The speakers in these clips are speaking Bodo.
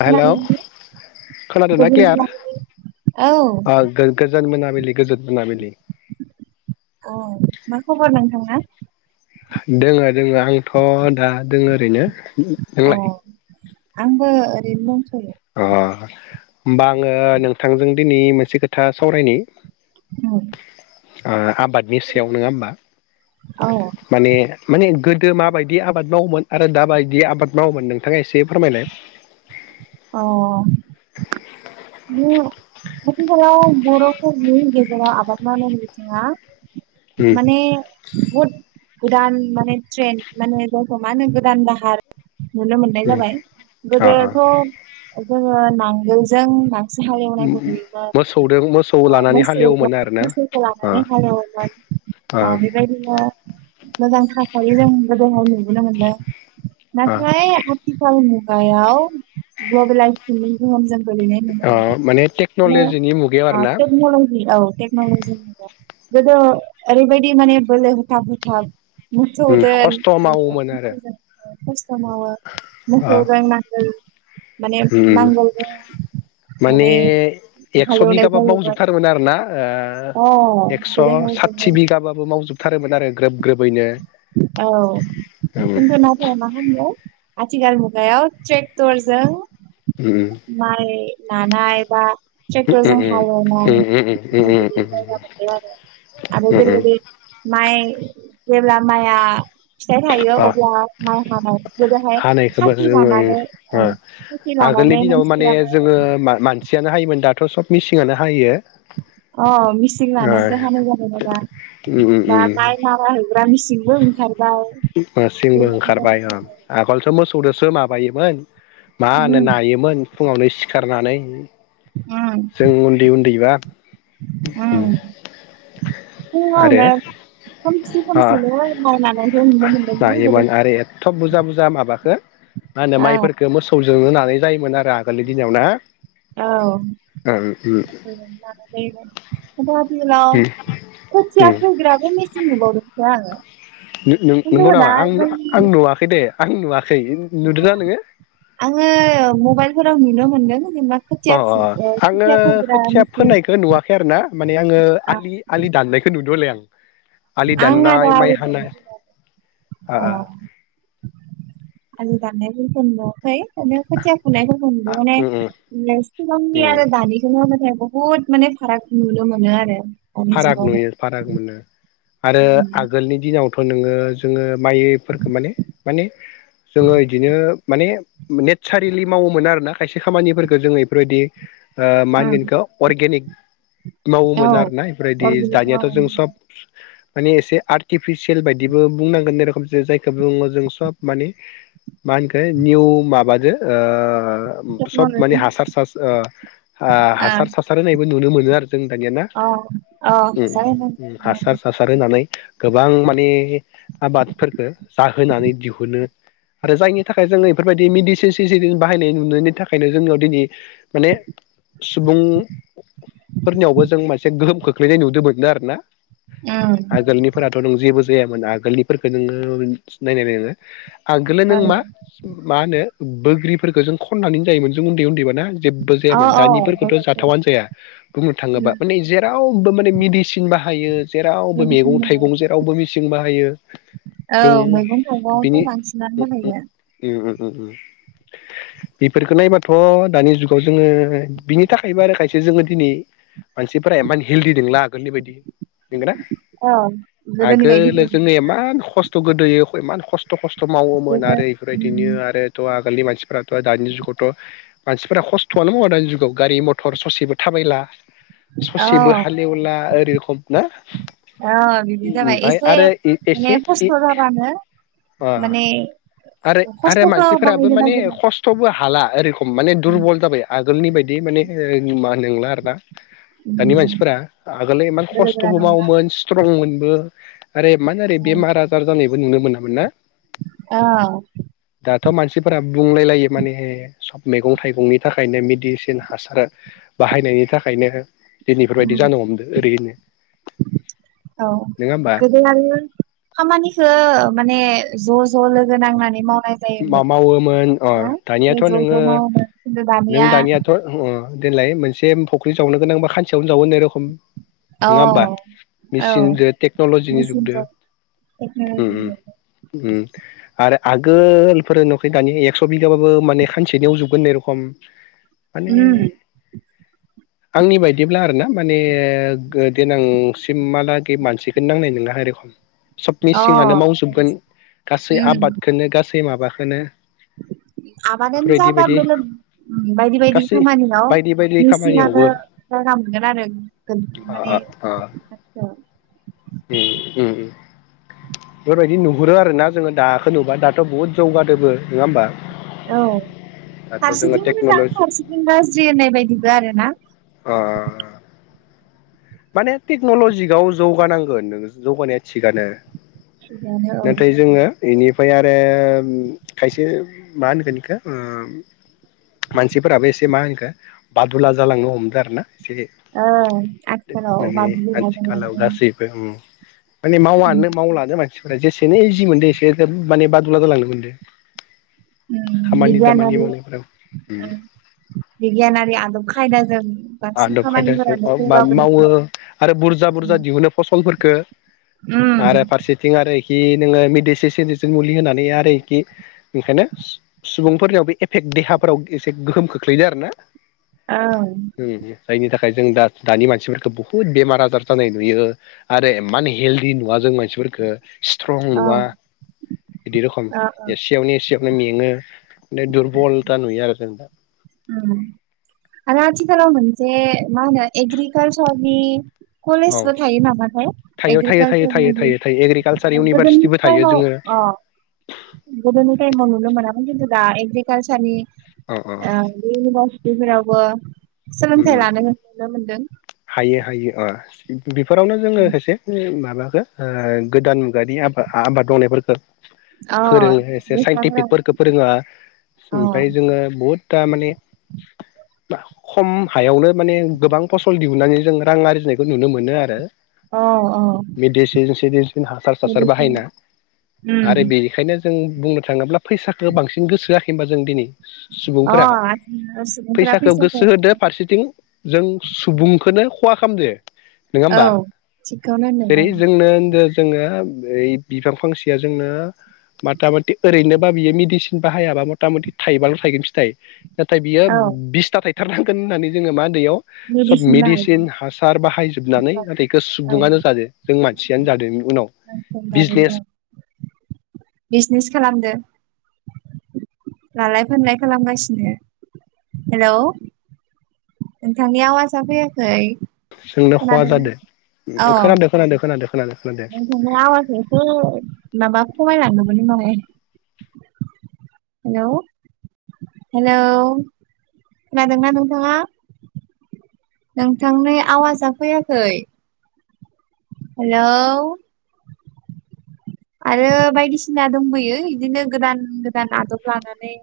हेलौ औ खोनादोंना क्लियार गोजोन मोना मोनाबिलि गोजोन मोनाबिलि औ मा खबर नोंथां दोङो दोङो आंथ' दा दों दङ ओरैनो औ नोंलाय आंबो ओरैनो दंथयो अ होमबा आङो नोंथांजों दिनै मोनसे खोथा सावरायनि औ आ आबादनि सायाव नङा होमबा औ माने माने गो गोदो माबायदि आबाद मावोमोन आरो दाबायदि आबाद मावोमोन नोंथाङा एसे फोरमायलाय अ आथिखालाव बर'फोरनि गेजेराव आबाद मावनाय बिथिङा उम माने बद गोदान माने ट्रेन माने जिखौ मानो गोदान दाहार नुनो मोननाय उम जाबाय अ गोजोन्थों नांगोलजों से हालेवनायखौ नुयोमोन मोसौदों मोसौ लानानै मोसौ हालेवोमोन आरोना मोसौखौ अ लानानै हालेवोमोन अ बेबायदिनो मोजां थायो जे मोनला दहाय नुबोना मोनला अ नाथाय आथिखाल मुगायाव ग्लबेलाइजेसन जों अ [unintelligible] माने टेक्न'लजिनि मुगायाव ओ आरो ना टेक्न'लजि औ टेक्नलजिनि गोदो ओरैबायदि माने बोलो होथाब - होथाब मोसौदोन खस्थ' माने मावोमोन आरो मोसौजों [unintelligible] [unintelligible] अ मोसौजों नांगोल माने उम नांगौ माने एक्स' बिगाबाबो जायोमोन मावजोबथारोमोन आरोना अ एक्स' गोदोहाय साथि जोङो बिगाबाबो मावजोबथार आरो ग्रोब ग्रोबैनो औ उम [unintelligible] आथिखाल मुगायाव ट्रेक्टरजों उम माइ नानाय बा उम ट्रेक्टरजों हाल उम एवनाय आरो उम उम जेरैबादि माइ जेब्ला माइआ फिथाइ थायो अ अब्ला माइ हानाय गोदोहाय हानायखौबो खासि जोङो लानानै ओ औ खासि लानानै मानसिफोरा माइ हायोमोन सियानो हायोमोन दाथ' सब मिसिनानो हायो। अ मिसिन ओ लानासो हानाय जाबाय ना दा बा माइ मारा होग्रा मिसि नबो ओं मिसिनबो ओंखारबाय फैबाय आगोलसो मोसौजोंसो माबा बायोमोन मा उम होनो नायोमोन फुङावनो सिखारनानै उम जों उन्दै - उन्दैबा उम आरो फुङावनो खोमसि- ओ खोमसिनो माय नानायखौ नुनो मोनदों ना गोदो? नायोमोन आरो एथ' बुरजा बुरजा माबाखो मा होनो माइफोरखो मोसौ जों होनानै जायोमोन आरो आगोलनि दिनाव ना। औ ओं उम खोथिया फोग्राबो मेसिन नुबावदोंसो [unintelligible] खिन्थु नंगौ नामा आं आं नुवाखै दे। आं नुवा आंङो मबाइलफोराव नुनो मोनदों। जेनेबा खोथिया अ अ आंङो खोथिया फोग्रा खोथिया मेचिन फोनायखौ नुवाखै आरो ना माने आंङो आं आलि-आलि दाननायखौ नुदोंहले आं। [inaudible] आलि दाननाय आरो माइ आलि हानाय दाननाय ओ अ ओ आलि दा ननायफोरखौ नुवा खै खोथिया फुनायखौ फोरखौ नुदो उम उम माने सिगांनि उम आरो दानिखौनो माने बहुत माने फाराग नुनो मोनो आरो। दानि फाराग नुयो फाराग मोनो आरो जुगावहाय आगोलनि दिनाव थ' नोंङो जोंङो माइफोरखौ माने माने जोंङो इदिनो माने नेचारेलि मावोमोन आरोना खायसे खामानिफोरखौ जोंङो बेफोरबायदि ओ मागनिखो अर्गेनिक औ मावोमोन आरोना। अर्गेनिक दानियााथ' जों सब माने एसे आर्टिफिसियेल बायदिबो बुंनांगोनेरखोम जे जायखौ बुङो जों सब माने मा होनखो निउ माबादो ओ सब माने टेक्न'लजि हासार सार ओ अ हासार सासार होनाय नुनो मोनो आरो जों दानियाना अ ए हासार हासार होनाय सा सार होना नै गोबां माने आबादफोरखो जाहोनानै दिहुनो आरो जायनि थाखाय जोंङो बेफोरबायदि मेदिसिन सिन बाहायनाय नुनायनि थाखायनो जोंनियाव दिनै माने सुबुंफोरनियावबो जों मोनसे गोहोम खो खोलैनाय नुदोंमोनो आरोना ओम आगोलनिफोराथ' नों जेबो जायामोन आगोलनिफोरखौ नोंङो नायनाय नोंङो आगोलो नों औ मा मा होनो बोग्रिफोरो जों खननानै जायोमोन जों उन्दै उन्दै जेबो औ जायामोन दानिफोरखौथ' जाथावनो जाया बुंनो थाङोबा माने जेराव रावबो माने मेडिसिन बाहायो। जेरावबो मैगं बायदिसिना बाहायो। थाइगं जेरावबो मेसिं बाहायो जों औ मैगं बिनि थाइगंआवथ' बांसिनानो बाहायो बेफोरखौ नायबाथ' दानि जुगाव जोङो बिनि थाखायबो आरो खायसे जोङो दिनै मानसिफोरा मान हेल्डि दंला आगोलनि बायदि नोंगोना औ गोदोनि बायदि आगोलो जोङो इमान खस्थ' गोदोयो इ खस्थ' खस्थ' थ' मावोमोन जेबो आरो उम, इफोरबायदिनो आरोथ' आगोलनि मानसिफ्रा द दानि जुगावथ' मानसिफोरा खस्थ'आनो मावो दानि जुगाव गारि मथर ससेबो थाबायला। औ जेबो हालेवला ओरैखम ना औ बिदि जाबाय ओमफफ्राय एसे आरो एसे माने खस्थ' जाबानो अ माने आरो आरो खस्थ'खौ मानसिफोराबो बाहायनो माने नागिरनांगौ खस्थ'बो हाला ओरै माने दुरबल जाबाय आगोलनि बायदि माने मा होन नोंला आरोना दानि गोनो मानसिफोरा आगोल इमान गोरा खस्थ'बो नंला मावोमोन स्ट्रंमोनबो आरो इमान आरो बेमार आजार जानाय नुनो मोनामोन ना। अ। दाथ' मानसिफोरा बुंलायलायो माने सब मैगं थाइगंनि थाखायनो मेडिसिन हासार बाहायनायनि थाखायनो दिनै इफोरबायदि जानो हमदो ओरैनो औ नोङा होमबा गोदो खामानिखौ माने ज' ज' लोगो नांनानै माव मा मावोमोन अ दानियाथ' गोदो ज' नोङो मावोमोन खिन्थु नों दानिया दानियाथ' अ। देलाय मोनसे फख्रि जावनो गोनां बा खानसेयावनो जावो होननाय रखम औ नोङा होमबा औ मेसिनजों टेक्न'लजिनि जुगदो मेसिनजों उम उम टेक्न'लजिजों उम आरो आग गोलफोर नुवाखै दानिया एकस' बिगाबाबो माने खानसेनो एवजोबगोन होननाय रखम माने उम आंनि बायदिब्ला आर ना माने देनांसिमहालागै मानसिखौनो नांनाय नङा ए रेखम। सबनि अ सिङानो मावजोबगोन गासै उम आबादखौनो गासै गासै माबाखौनो आबादानो बेफोरबायदि जाबा बायदि बेल बायदि बायदि गासै खामानियाव बायदि बायदि मेसिनानो खामानियावबो जायगा मोनगोन आरो माने। बेफोरबायदि नुहुरो आर ना जोङो दाखो नुबा दाथ' बुहुद जौगादोबो नङा होमबा। औ दाथ' जोङो फारसेथिं मोजां टेक्न'लजि फारसेथिं गाज्रि होननाय बायदिबो आरो ना। अ। माने टेक्न'लजिआव जौगानांगोन नों जौगानाया थिगानो औ। एनिफ्राय आरो खायसे मा होनगोन इखौ मानसिफोराबो एसे मा होनखो बादुला जालांनो हमदों आरो ना एसे ओं आ थिखालाव बादुला जालांदो उम माने मावानो मावलानो मान सिफोरा जेसेनो इजि मोनदों एसे माने बादुला जालांनो मोनदों उम खामानि दामानि बिगियानारि मावनायफोराव बिगियानारि आदब खायदाजों बांसिन आदब खायदाजों खामानिफोरानो अ बा मावो जौगाबोदोंबो आरो बुरजा बुरजा दिहुनो फसल फोरखो आरो उम फारसिथिं आरो आं कि नोङो मडिसि सिडिसिन मुलि होनानै आरो इखि ओंखायनो सुबुंफोरनियावबो एफेक्ट देहाफोराव एसे गोहोम खोख्लैदों आरो ना। औ जायनि थाखाय जों दा दानि मानसिफोरखौ बुहुत बेमार आजार जानाय नुयो आरो इमान हेलदि नुवा जों मानसिफोरफोरखो। स्ट्रं औ ओ नुवा बिदि रखम ओ एसेयावनो एसेयाव नो मेङो नो दुरबला था नुयो आरो जों दा आरो आथिखालाव मोनसे मा होनो एग्रिकालचार नि औ कलेजबो थायो नामाथाय थायो थायो थायो थायो एग्रिकालसारनि थायो थायो एग्रिकालसार [inaudible] गोदोनि इउनिभारसिटिबो थायो टाइमाव जोङो ओ गोदोनि टाइमाव नुनो मोनामोन खिन्थु दा ए [unintelligible] अ ओ बे‌ इउनिभार्सि बैफोरावबो सोलोंथाइ अ लानो नुनो मोनदों हायो हायो आ बेफोरावनो जोंङो एसे माबा ओ गोदान मुगानि आबा-आबाद मावनायफोरखो अ फोरोंङो एसे लेखाफोरा साइन्टिफिकफोरखौ फोरोंङो अ ओमफ्राय जोंङो बहुद थारमाने खम हायावनो माने गोबां फस फल दिहुननानै जों रां आर्जिनायखौ नुनो मोनो आरो औ औ [unintelligible] हासार हासार मेडिसिन बाहायना आरो उम बेनिखायनो जों बुंनो थांङोब्ला फैसाखौ बांसिन गोसो होयाखै होनबा जों दिनै अ सुबुंफोरा आथिखालाव सुबुंफोरा फैसाखौ गोसो होदो फारसेथिं जों बुंखोनो खहा खालामदो नोंङा औ होमबा थिगखौनो जेरै होनदों जोंनो होन्दो जोंङो ओइ बिफां फांसेया जोंनो बाथा बाथि ओरैनोबा बियो मेडिसिन बाहायाबा मथा मथि थाइबाल' थायगोन‌ फिथाय नाथाय बियो ओं औ बिसता थायो। थार थांगोन होननानै जोंङो मा दैयाव सब मेडिसिन हासार बाहायजोबनानै नाथाय एखौ औ सुबुंङानो जादों जों मानसियानो जादों उनाव मानसिफोर दानो औ बिजनेस बिजनेस खालामदो लालाय फोनलाय खालामगासिनो हेलौ नोंथांनि आवासा फैयाखै सोंनो खहा खोनादोंना? जादों खोनादों खोनादों खोनादों। नोंथांनि आवसा एसे माबा खमायलांदों [unintelligible] हेलौ हेलौ खोनादोंना नोंथाङा नोंथांनि आवाजा फैयाखै हेलौ आरो बायदिसिना दंबोयो इदिनो गोदान गोदान आदब लानानै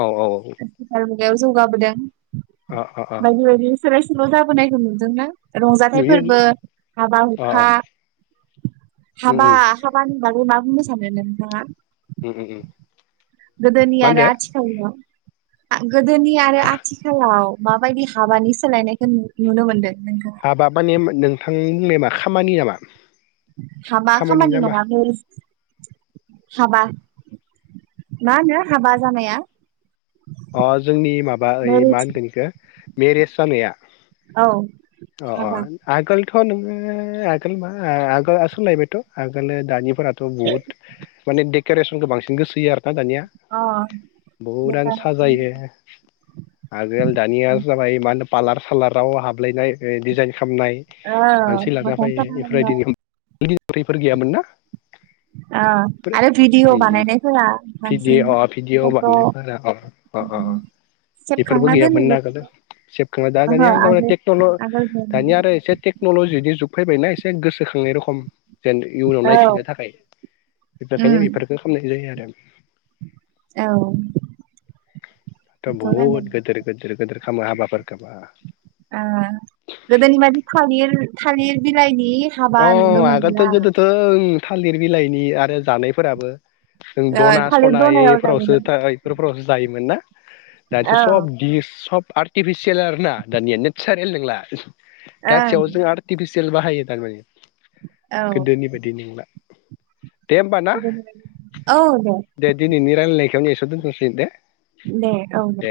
औ औ बेयाव जौगाबोदों अ अ अ सोलाइ सोल' जाबोनायखौ नुदोंना रंजाथाइ नुयो फोरबो हाबा अ अ हुखा उम हाबा उम हाबा होनबाथाय मा बुंनो सानो नोंथाङा? [unintelligible] गोदोनि मा आरो होनदो आथिखालनिया आह गोदोनि आरो हा आथिखालाव माबायदि हाबानि सोलायनायखौ नु-नुनो मोनदों नोंथाङा हाबा माने नोंथांनि बुंनायमा खामानि नामा हाबा खामानि ना मा नङालै हाबा मा होनो हाबा जानाया अह जोंनि माबा ओइ मा मेरिज होनगोन इखो मेरिस जानाया औ हाबा थ नोङो आगोल मा आगोलआ सोलायबायथ' आगोलो दानि फोराथ बहुत माने देग केरेसिनखौ बांसिन गोसोयो आर ना दानिया अ बहुदानो बेखौ जायो आगोल दानिया जाबाय मा होनो पालार सालाराव हाबलायनाय डिजाइन खामनाय औ मानसि लाना मोखां फैयो सोलोंनाय इफोरबायदि [unintelligible] फोर गैयामोन ना। ओ आरो भिडिअ उम उम बानायनायफोरा बांसिन फट'। अह अह अह बेफोरबो सेबखांना दोनो गैयामोन ना आगोलो बेफोरखौ सेबखांनाय दा दानिया ओहो जाबाय आगोल तेकनल' आगोल दानिया आरो एसे टेनकनल' [unintelligible] जुग फैबायना एसे गोसोखांनाय रखम। जेन इयुनाव औ नायफिननो थाखाय इफोरखायनो उम इफोरखौ खामनाय जायो आरो। [inaudible] औ। थ' बेखौ नायदों बहुद गोदोर गोदोर गोदोर खालामो हाबाफोरखो बा। ओ गोदोनि बायदि थालिर थालिर बिलाइनि हाबा नुनो अह मोनला आगोलथ' गोदोथ' ओं थालिर बिलाइनि आरो जानायफोराबो। जों ओ दना थालिर सना दनायाव इफोरावसो जायोमोन इफोरफोरावसो जायोमोन ना। [unintelligible] औ सब ओं दिस सब आर्ट। टिफिसियेल आरो ना दानिया नेचारेल नोंला। गाथियाव जों आर्थिपिसि सेल बाहायो थारमाने। औ गोदोनि बायदि नंला। दे होमबा ना गोदोनि बायदि औ दे दिनैनि रायलायनायखौ एस दोनथ'सै दे। दे औ दे।